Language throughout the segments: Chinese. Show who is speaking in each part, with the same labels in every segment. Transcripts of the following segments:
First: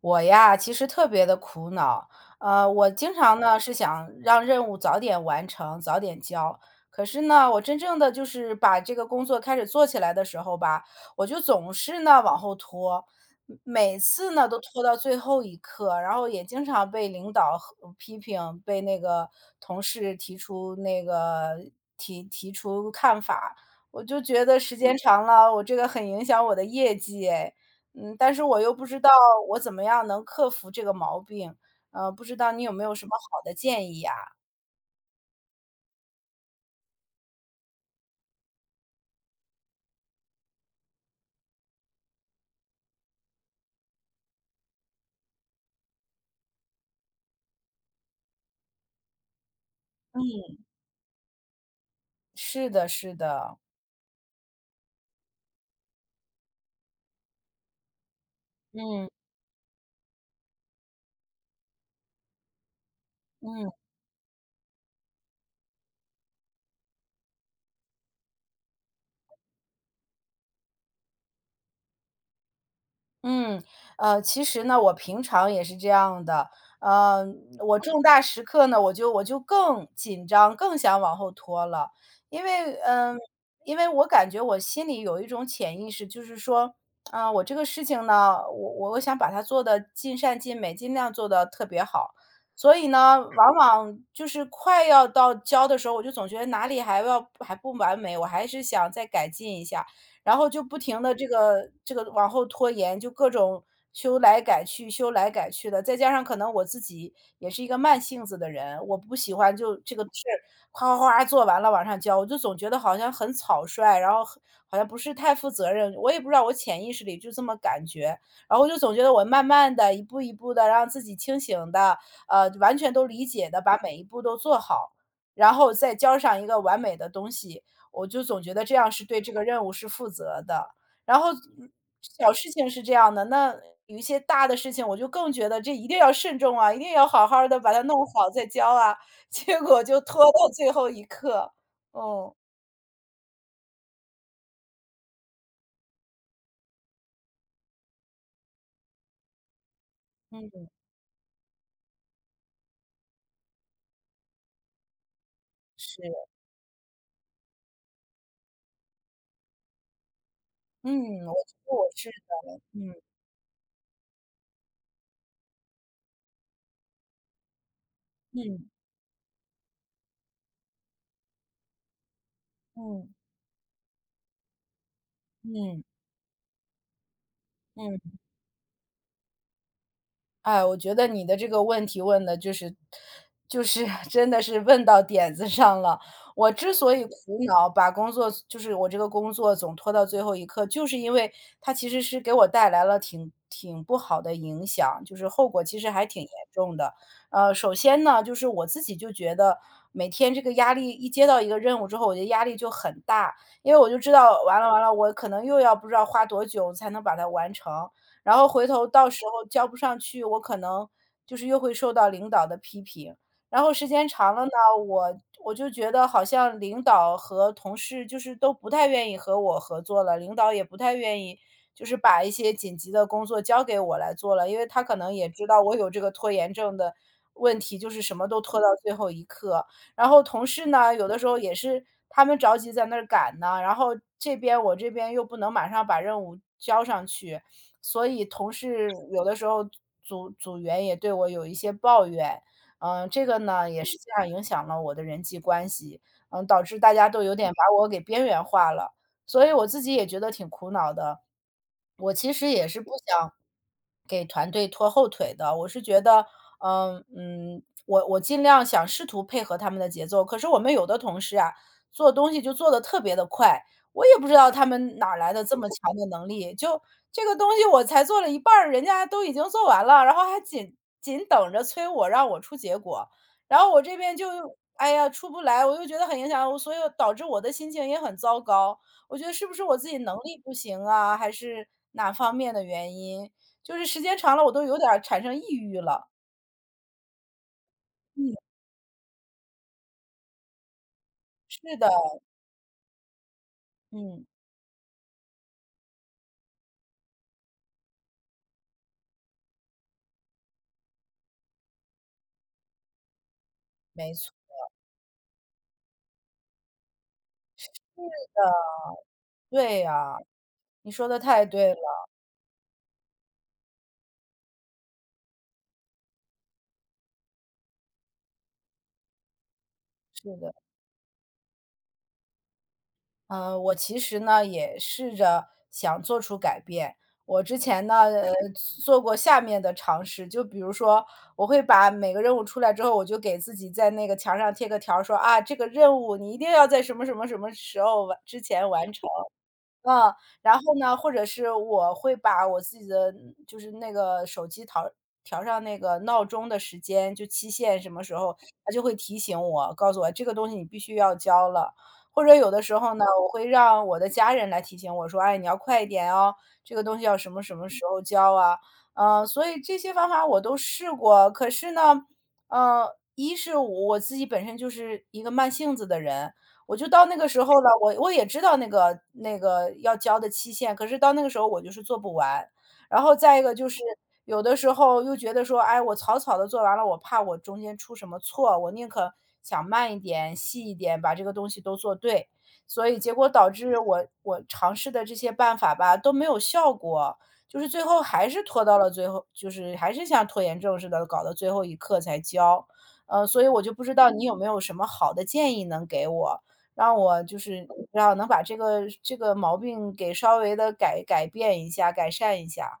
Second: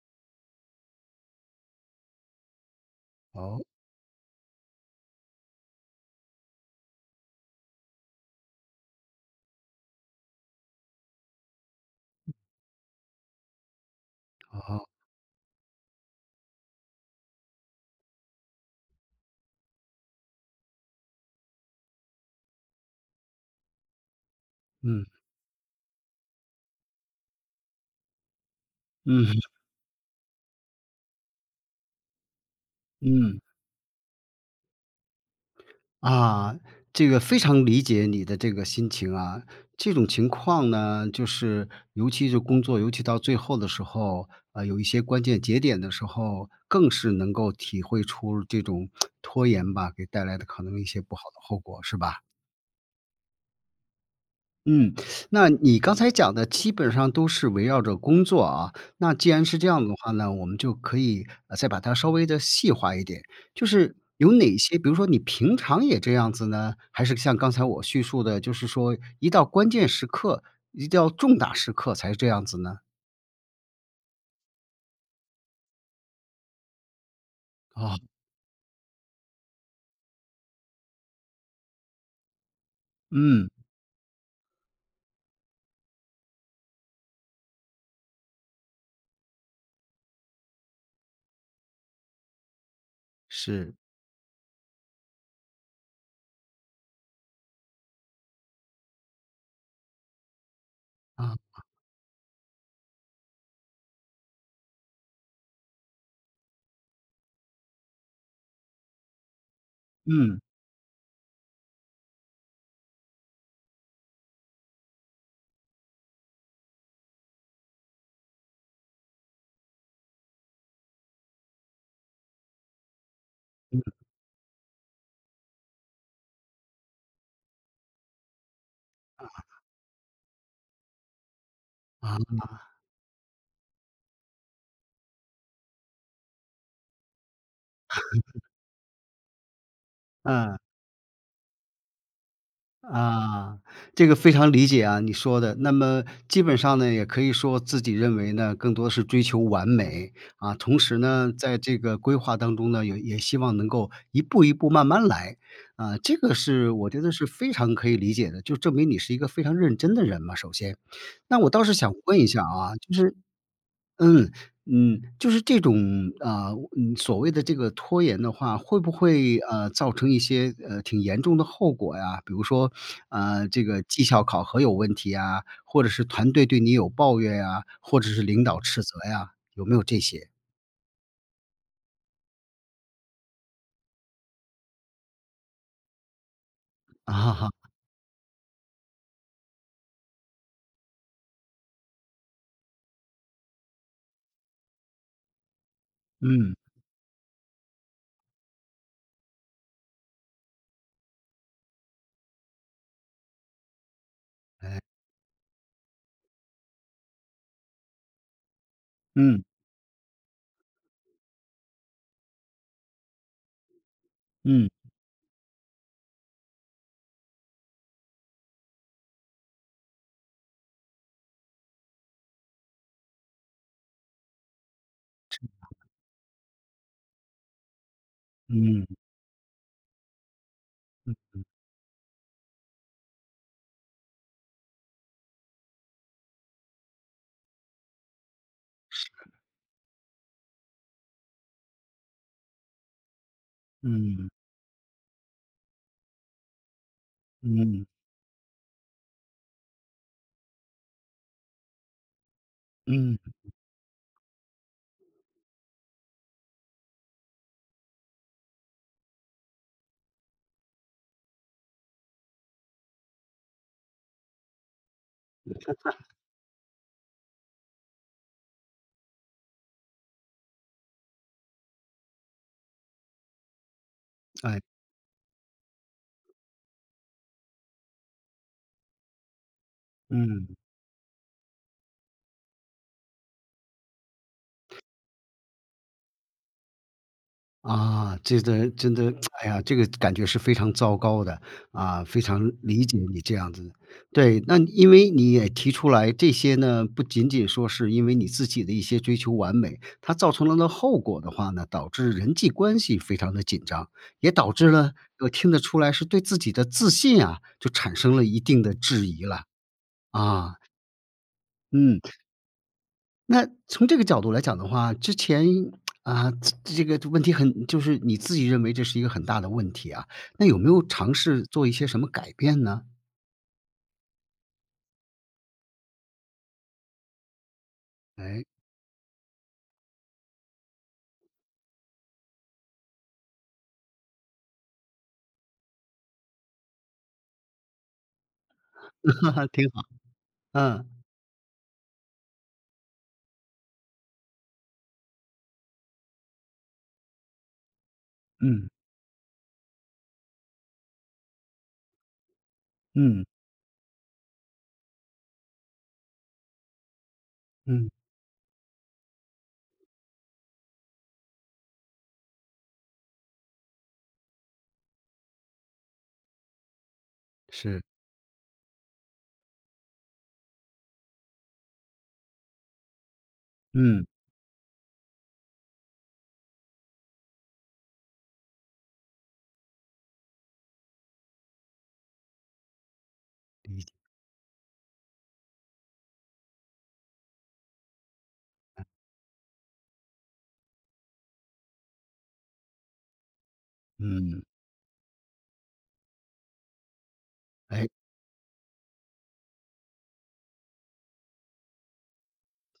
Speaker 1: 我呀，其实特别的苦恼，我经常呢，
Speaker 2: 哦，
Speaker 1: 是想让任务早点完成，早点交。可是呢，我真正的就是把这个工作开始做起来的时候吧，我就总是呢，往后拖，每次呢，都拖
Speaker 2: 好，
Speaker 1: 到最后一刻，然后也经常被领导和批评，被那个同事提出提出看法。我就觉得时间
Speaker 2: 嗯，
Speaker 1: 长了，我这个很影响我的业绩哎。但是我又不知道
Speaker 2: 嗯，
Speaker 1: 我怎么样能克服这个毛病，不知道你有没有什么好
Speaker 2: 嗯，
Speaker 1: 的建议呀？
Speaker 2: 啊，这个非常理解你的这个心情啊。这种情况呢，就是尤其是工作，尤其到最后的时候，有一些关键节点的时候，更是能够体会出这种 拖延吧，给带来的可能一些不好的后果，是吧？
Speaker 1: 是的，是的，
Speaker 2: 嗯，那你刚才讲的基本上都是围绕着工作啊。
Speaker 1: 嗯，
Speaker 2: 那既然是这样的话呢，我们就可以再把它稍微的细化一点，就
Speaker 1: 嗯。
Speaker 2: 是有哪些，比如说你平常也这样子呢，还是像刚才我叙述的，就是说一到关键时刻，一到重大时刻才这样子呢？
Speaker 1: 嗯，其实呢，我平常也是这样的，呃，我
Speaker 2: 哦，
Speaker 1: 重大时刻呢，我就更紧张，更想往后拖了，因为，嗯，
Speaker 2: 嗯，
Speaker 1: 因为我感觉我心里有一种潜意识，就是说，啊、我这个事情呢，我想把它做的尽善尽美，尽量做的特别好，所以呢，往
Speaker 2: 是
Speaker 1: 往就是快要到交的时候，我就总觉得哪里还不完美，我还是想再改进一下，然后就不停的这
Speaker 2: 啊，
Speaker 1: 个这个往后拖延，就各种修来改去、修来改去的。再加上可能我自己也是一个慢性子的人，我不喜欢就这个事儿
Speaker 2: 嗯
Speaker 1: 哗哗哗做完了往上交，我就总觉得好像很草率，然后好像不是太负责任。我也不知道我潜意识里就这么感觉，然后我就总觉得我慢慢的一步一步的让自己清醒的，完全都理解的把每一步都做好，然后再交上一个完美的东西。我就总觉得这样是对这个任务是负责的。然后嗯
Speaker 2: 啊，
Speaker 1: 小事情是这样的，那有一些大的事情，我就更觉得这一定要慎重啊，一定要好好的把它弄好再交啊。结果就拖到
Speaker 2: 嗯。
Speaker 1: 最后一刻，哦，
Speaker 2: 啊，这个非常理解啊，你说的。那么基本上呢，也可以说自己认为呢，更多的是追求完美啊。
Speaker 1: 嗯，
Speaker 2: 同时呢，在这个规划当中呢，也也希望能够一步一步慢慢来啊。
Speaker 1: 是，
Speaker 2: 这个是我觉得是非常可以理解的，就证明你是一个非常认真的人嘛。首先，
Speaker 1: 嗯，我
Speaker 2: 那我倒是想
Speaker 1: 觉得
Speaker 2: 问一下
Speaker 1: 我是，
Speaker 2: 啊，就
Speaker 1: 嗯
Speaker 2: 是嗯，就是这种，啊，所谓的这个拖延的话，
Speaker 1: 嗯
Speaker 2: 会不会，造成一些，挺严重的后果呀？比如说，
Speaker 1: 嗯
Speaker 2: 这个绩效考核有问题呀，
Speaker 1: 嗯
Speaker 2: 或者是团队对你有抱怨呀，或者
Speaker 1: 嗯。
Speaker 2: 是领导斥责呀，有没有这些？
Speaker 1: 哎，我觉得你的这个问题问的就是 真的是问到点子上了。我之所以
Speaker 2: 啊，哈
Speaker 1: 苦
Speaker 2: 哈，
Speaker 1: 恼，把工作就是我这个工作总拖到最后一刻，就是因为它其实是给我带来了挺不好的影响，就是后果其实还挺严
Speaker 2: 嗯，
Speaker 1: 重的。首先呢，就是我自己就觉得每天这个压力一接到一个任务之后，我的压力就很大，因为我就知道完了完了，我可能又要不知道花多久才能把它完成。然后回头到时
Speaker 2: 嗯，
Speaker 1: 候交不上去，我可能就是又会受到领导的批评。然后时间长了呢，
Speaker 2: 嗯，
Speaker 1: 我我就觉得好像领导和同事就是都不太愿意和我合作了，领导也不太愿意就是把一些紧急的工作交给我来做了，因为他可能也知道我有这个拖延症的问题，就是什么都拖到
Speaker 2: 嗯，
Speaker 1: 最后一刻。然后同事呢，有的时候也是他们着急在那儿赶呢，然后我这边又不能马上把任务交上去，所以同事有的时候组员也对我有一些抱怨，这个呢也实际上
Speaker 2: 嗯，
Speaker 1: 影响了我的人际关系，导致大家都有点把
Speaker 2: 嗯，
Speaker 1: 我给边缘化了，所以我自己也觉得挺苦恼的。我其实也是不
Speaker 2: 嗯，
Speaker 1: 想给团队拖后腿的，我是觉得，我尽量想试图配合他们的节奏，可是我们有的同事啊，做东西就做的特别的快，我也不知道他们哪儿来的这么强的能力，就这个东西我才做了一半儿，人家都已经做完了，然后还紧等着催我让我出结果，然后我这边就
Speaker 2: 哎，
Speaker 1: 哎呀出不来，我又觉得很影响我，所以导致我的心情也很糟糕。我觉得是不是我自己能力不
Speaker 2: 嗯。
Speaker 1: 行啊，还是哪方面的原因？就是时间长了，我都有点儿产生抑郁了。
Speaker 2: 啊，这个真的，哎呀，这个感觉是非常糟糕的，
Speaker 1: 是的，
Speaker 2: 啊，非常理解你这样子。
Speaker 1: 嗯，
Speaker 2: 对，那因为你也提出来这些呢，不仅仅说是因为你自己的一些追求完美，它造成了的后果的话呢，导致人际关系非常的紧张，
Speaker 1: 没
Speaker 2: 也
Speaker 1: 错
Speaker 2: 导致了我听得出来是对自己的自信啊，就产生了一
Speaker 1: 的，
Speaker 2: 定的质疑了，
Speaker 1: 对呀，
Speaker 2: 啊，
Speaker 1: 你说的太对了，
Speaker 2: 嗯。那从这个角度来讲的话，之前啊，这个问题很就是你自己认为这是一个很大的问题啊，
Speaker 1: 是
Speaker 2: 那
Speaker 1: 的。
Speaker 2: 有没有尝试做一些什么改变呢？
Speaker 1: 我其实呢也试着想做出改变。我之前呢，
Speaker 2: 哎，
Speaker 1: 做过下面的尝试，就比如说，我会把每个任务出来之后，我就给自己在那个墙上贴个条儿说啊，这个任务你一定要在什么什么什么时候完之前完成。
Speaker 2: 挺好，
Speaker 1: 嗯，然后
Speaker 2: 嗯，
Speaker 1: 呢，或者是我会把我自己的就是那个手机调上那个闹钟的时间，就期限什么时候，
Speaker 2: 嗯，
Speaker 1: 它就会提醒我，告诉我这个东西你必须要交了。或者有的时候呢，
Speaker 2: 嗯，
Speaker 1: 我会让我的家人来提醒我说：“哎，你要快一点哦，这个东西要什么什么时
Speaker 2: 嗯，
Speaker 1: 候交啊。”所以这些方法我都试过，可是呢，一是我自己本身就是一个慢性子的人，我就到那个时候了，
Speaker 2: 是，
Speaker 1: 我也知道那个要交的期限，可是到那个时候我就是做不完。然后再一个就是
Speaker 2: 嗯，
Speaker 1: 有的时候又觉得说，哎，我草草的做完了，我怕我中间出什么错，我宁可想慢一点、细一点，把这个东西都做对。所以结果导致我尝试的这些办法吧，都没有效果，就是最后还是拖到了最后就是还是像拖延症似的，搞到最后一刻才交。所以我就不知道你有
Speaker 2: 嗯，
Speaker 1: 没有什么好的建议能给我，让我就是
Speaker 2: 哎，
Speaker 1: 让能把这个毛病给稍微的改变一下、改善一下。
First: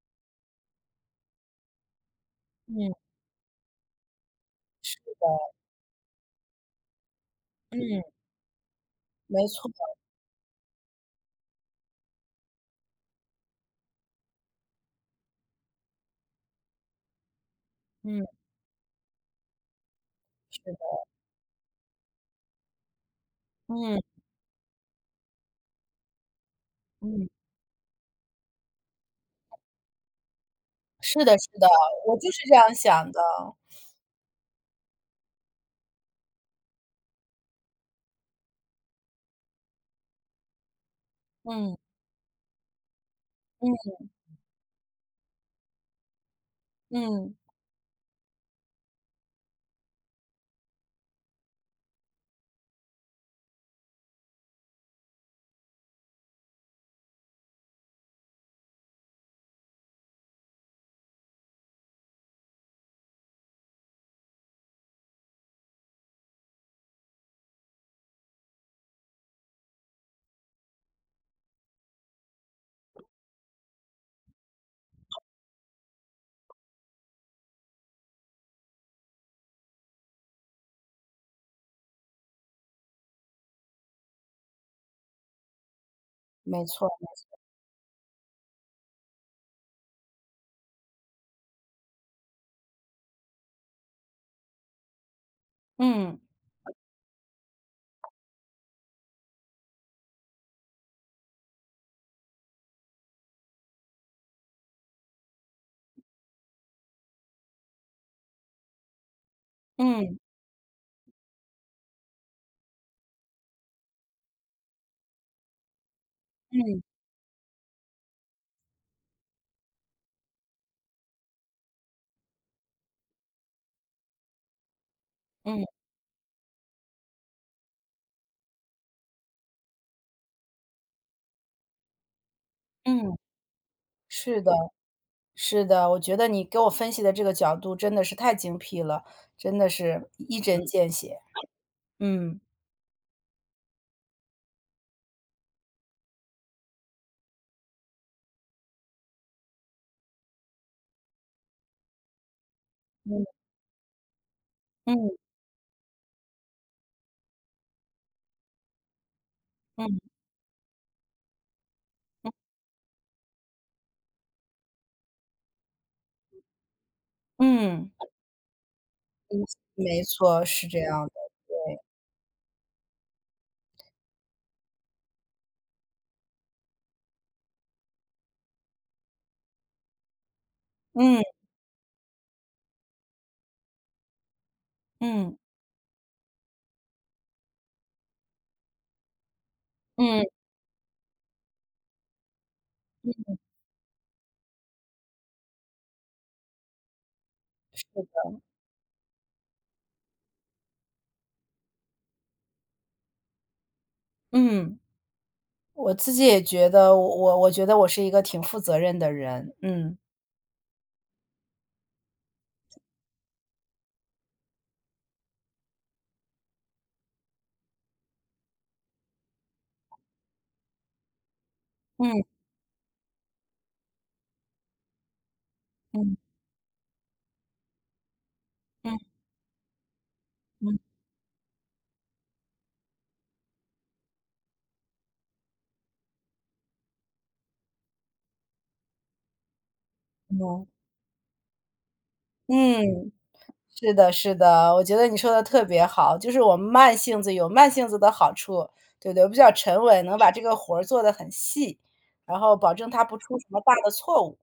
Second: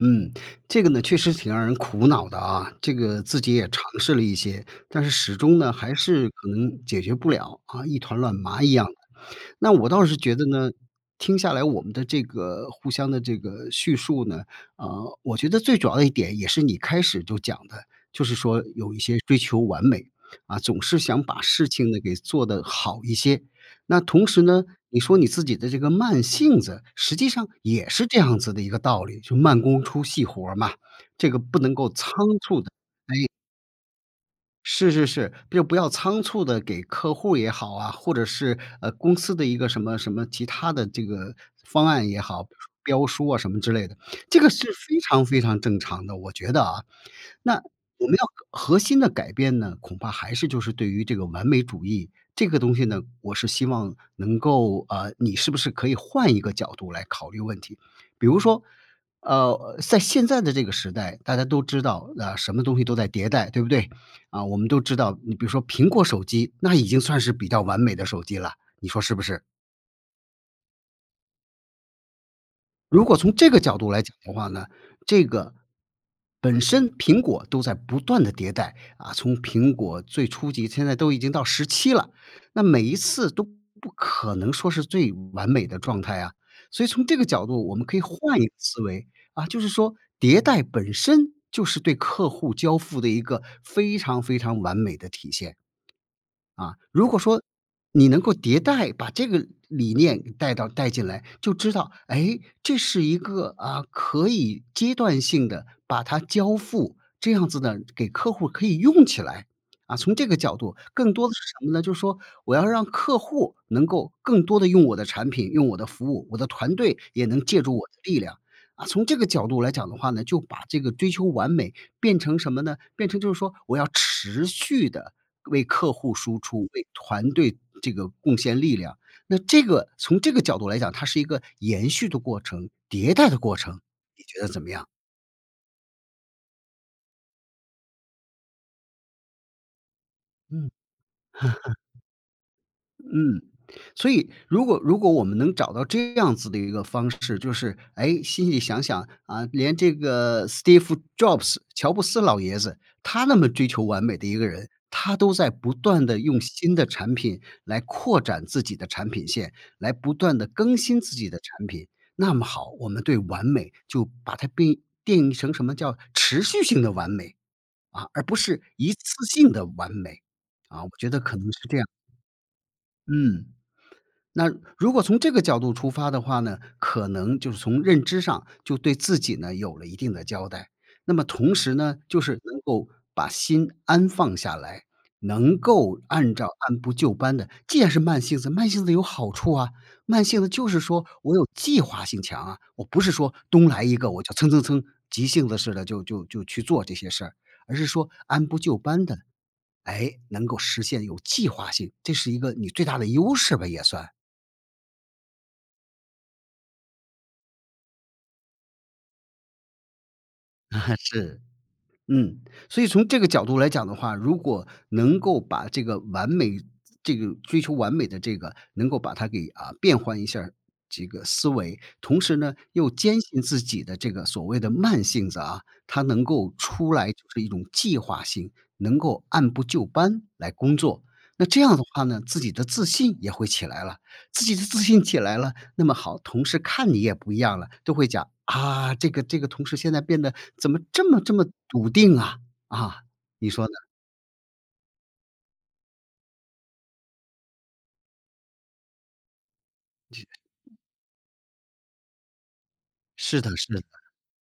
Speaker 2: 嗯，这个呢确实挺让人苦恼的啊，
Speaker 1: 嗯，
Speaker 2: 这个自己也尝试了一些，但是始终呢还是可能解决不了啊，一
Speaker 1: 嗯，
Speaker 2: 团乱麻一样。
Speaker 1: 没错，
Speaker 2: 那我倒是觉得呢，听下来我们的这个互相的这个叙述呢，我觉得最主要的一点也是你开始就讲的，就
Speaker 1: 嗯，
Speaker 2: 是说有一些追求完美，啊，
Speaker 1: 是的，
Speaker 2: 总是想把事情呢给做得好一些。
Speaker 1: 嗯，
Speaker 2: 那同时呢，你说你自己的这个慢性子，实
Speaker 1: 嗯，
Speaker 2: 际上也是这样子的一个道理，就慢工出细活儿嘛，
Speaker 1: 是
Speaker 2: 这
Speaker 1: 的
Speaker 2: 个
Speaker 1: 是
Speaker 2: 不
Speaker 1: 的，
Speaker 2: 能够仓
Speaker 1: 我就是这
Speaker 2: 促的。
Speaker 1: 样想的。
Speaker 2: 是是是，就不要仓促的给客户也好啊，或者是，公司的一个什么什么其他的这个
Speaker 1: 嗯，
Speaker 2: 方案也好，比如说标书啊什么之类
Speaker 1: 嗯，
Speaker 2: 的，这个是非常非常正常的，我觉得啊。
Speaker 1: 嗯，
Speaker 2: 那我们要核心的改变呢，恐怕还是就是对于这个完美主义这个东西呢，我是希望能够你是不是可以换一个角度来考虑问题。比如说，在现在的这个时代，大家都知道，啊，什么东西都在迭代，对不对？啊，我们都知道，你比如说苹果手机，那已经算是比较完美的手机了，你说是不是？如果从这个角度来讲的话呢，这个本身苹果都在不断的迭代，啊，从苹果最初级，现在都已经到十七了，那每一次都不可能说是最完美的状态啊。
Speaker 1: 没
Speaker 2: 所以
Speaker 1: 错，
Speaker 2: 从这个角度，我们可以换一个思维，啊，就是说迭代本身就是对客户交付的一个非常非常完美的体现。
Speaker 1: 嗯，
Speaker 2: 啊，如果说你能够迭代，把这个理念给带进来，就知道，哎，这是一个啊，可以阶段性的把它交付，这样子呢，给客户可以用起来。啊，从
Speaker 1: 嗯，
Speaker 2: 这个角度，更多的是什么呢？就是说，我要让客户能够更多的用我的产品、用我的服务，我的团
Speaker 1: 嗯，
Speaker 2: 队也能借助我的力量。啊，从这个角度来讲的话呢，就把这个追求完美变成什么呢？变成就是说我要持续的。
Speaker 1: 嗯，
Speaker 2: 为客户输出，为团队这个贡献力量。那这个从这个角度来讲，它是一个延续的过程、迭
Speaker 1: 嗯，
Speaker 2: 代的过程，你
Speaker 1: 是
Speaker 2: 觉得
Speaker 1: 的，
Speaker 2: 怎么样？
Speaker 1: 是的，我觉得你给我分析的这个角度真的是太精辟了，真的是一针
Speaker 2: 嗯。
Speaker 1: 见血。嗯
Speaker 2: 嗯，所以如果如果我们能找到这样子的一个方式，就是哎，心里想想啊，连这个 Steve Jobs 乔布斯老爷子，
Speaker 1: 嗯，
Speaker 2: 他那么追求完美的一个人，
Speaker 1: 嗯，
Speaker 2: 他都在不断的用新的产品来扩展自己的产品线，来
Speaker 1: 嗯，
Speaker 2: 不断的更新自己的产品。
Speaker 1: 嗯，
Speaker 2: 那么好，我们对完美就把它定义成什么叫持续性的完美
Speaker 1: 嗯，
Speaker 2: 啊，而不是一次性的完
Speaker 1: 没
Speaker 2: 美
Speaker 1: 错，是这
Speaker 2: 啊，我
Speaker 1: 样
Speaker 2: 觉
Speaker 1: 的，
Speaker 2: 得可能是这样，嗯。那如果从这个角度出发的话呢，可能就是从认知上就对自己呢有了一定的交代。那
Speaker 1: 嗯。
Speaker 2: 么同时呢，就是能够把心安放下来，
Speaker 1: 嗯，
Speaker 2: 能够按照按部就班的。既然是慢性子，慢性子有好处啊。
Speaker 1: 嗯，
Speaker 2: 慢性子就是说我有计划性强啊，我不是说东来一个我就蹭蹭蹭急性子似的就去做这些事儿，而是说按部就班的，哎，能够实现有计划性，这是一个你最大的优势吧，也算。
Speaker 1: 嗯。我自己也觉得，我觉得我是一个挺负责任的人，嗯。
Speaker 2: 是，嗯，所以从这个角度来讲的话，如果能够把这个完美，这个追求完美的这个，能够把它给啊变换一下儿这个思维，同
Speaker 1: 嗯，
Speaker 2: 时呢又坚信自己的这个所谓的慢性子啊，他
Speaker 1: 嗯，
Speaker 2: 能够出来就是一种计划性，
Speaker 1: 嗯，
Speaker 2: 能够按部就班来工
Speaker 1: 嗯，
Speaker 2: 作。那这样的话呢，自己的自信也会起来了，自己的自信起来了，那么好，同事看你也不一样了，都会讲啊，这个这个同事现在变得
Speaker 1: 嗯，
Speaker 2: 怎么这么这么笃定啊？啊，
Speaker 1: 嗯。
Speaker 2: 你说呢？
Speaker 1: 是的是的，我觉得你说的特别好，就是我们慢性子有慢性子的好处，对不对？比较沉稳，能把这个活儿做的很细，然后保证他不出
Speaker 2: 是
Speaker 1: 什
Speaker 2: 的
Speaker 1: 么大
Speaker 2: 是的，
Speaker 1: 的错误，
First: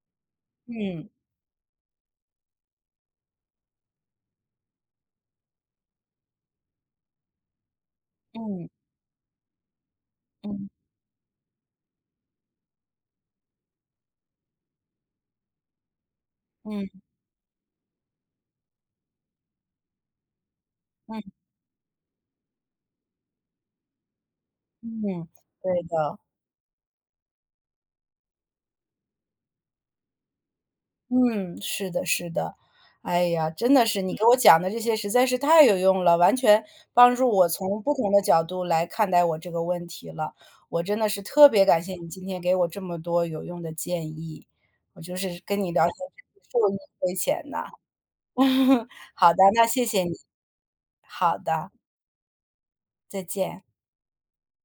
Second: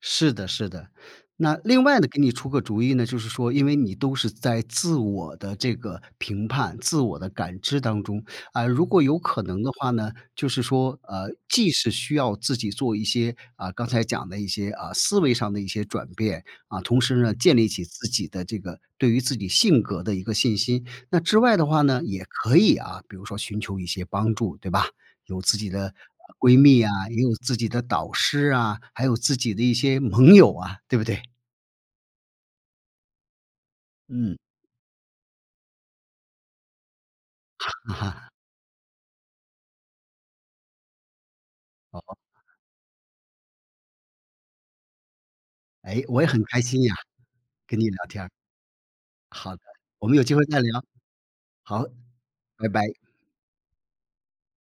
Speaker 2: 是的是的。
Speaker 1: 嗯
Speaker 2: 那另外呢，给你出个主意呢，就是说，因为你都是在自我的这个评判、自我的感知当中，啊，
Speaker 1: 嗯，
Speaker 2: 如果有可能的话呢，就是
Speaker 1: 嗯，
Speaker 2: 说，既是需要自己做一些啊，刚才讲的一些啊思维上的一些转变啊，
Speaker 1: 嗯，
Speaker 2: 同时呢，建立起自己的这个对于自己性格的一个信心。
Speaker 1: 嗯，
Speaker 2: 那
Speaker 1: 嗯。
Speaker 2: 之外的话呢，也可以啊，比如说寻求一些帮助，对吧？
Speaker 1: 嗯，
Speaker 2: 有自己
Speaker 1: 对
Speaker 2: 的
Speaker 1: 的。
Speaker 2: 闺蜜啊，也有自己的导师啊，还有自己的一些盟友啊，对不对？
Speaker 1: 嗯，是的，是的。哎呀，真的是你给我
Speaker 2: 嗯，
Speaker 1: 讲的这些实在是太有用了，完全帮助我从 不
Speaker 2: 哈
Speaker 1: 同的
Speaker 2: 哈，
Speaker 1: 角度来看待我这个问题了。我真的是特别感谢你
Speaker 2: 哦，
Speaker 1: 今天给我这么多有用的建议，我就是跟你聊天
Speaker 2: 哎，我也
Speaker 1: 真
Speaker 2: 很
Speaker 1: 是受
Speaker 2: 开
Speaker 1: 益
Speaker 2: 心呀，
Speaker 1: 匪浅呐。
Speaker 2: 跟你聊天儿。
Speaker 1: 好的，
Speaker 2: 好的，
Speaker 1: 那谢谢
Speaker 2: 我
Speaker 1: 你。
Speaker 2: 们有机会再聊，
Speaker 1: 好的，
Speaker 2: 好，拜拜。
Speaker 1: 再见。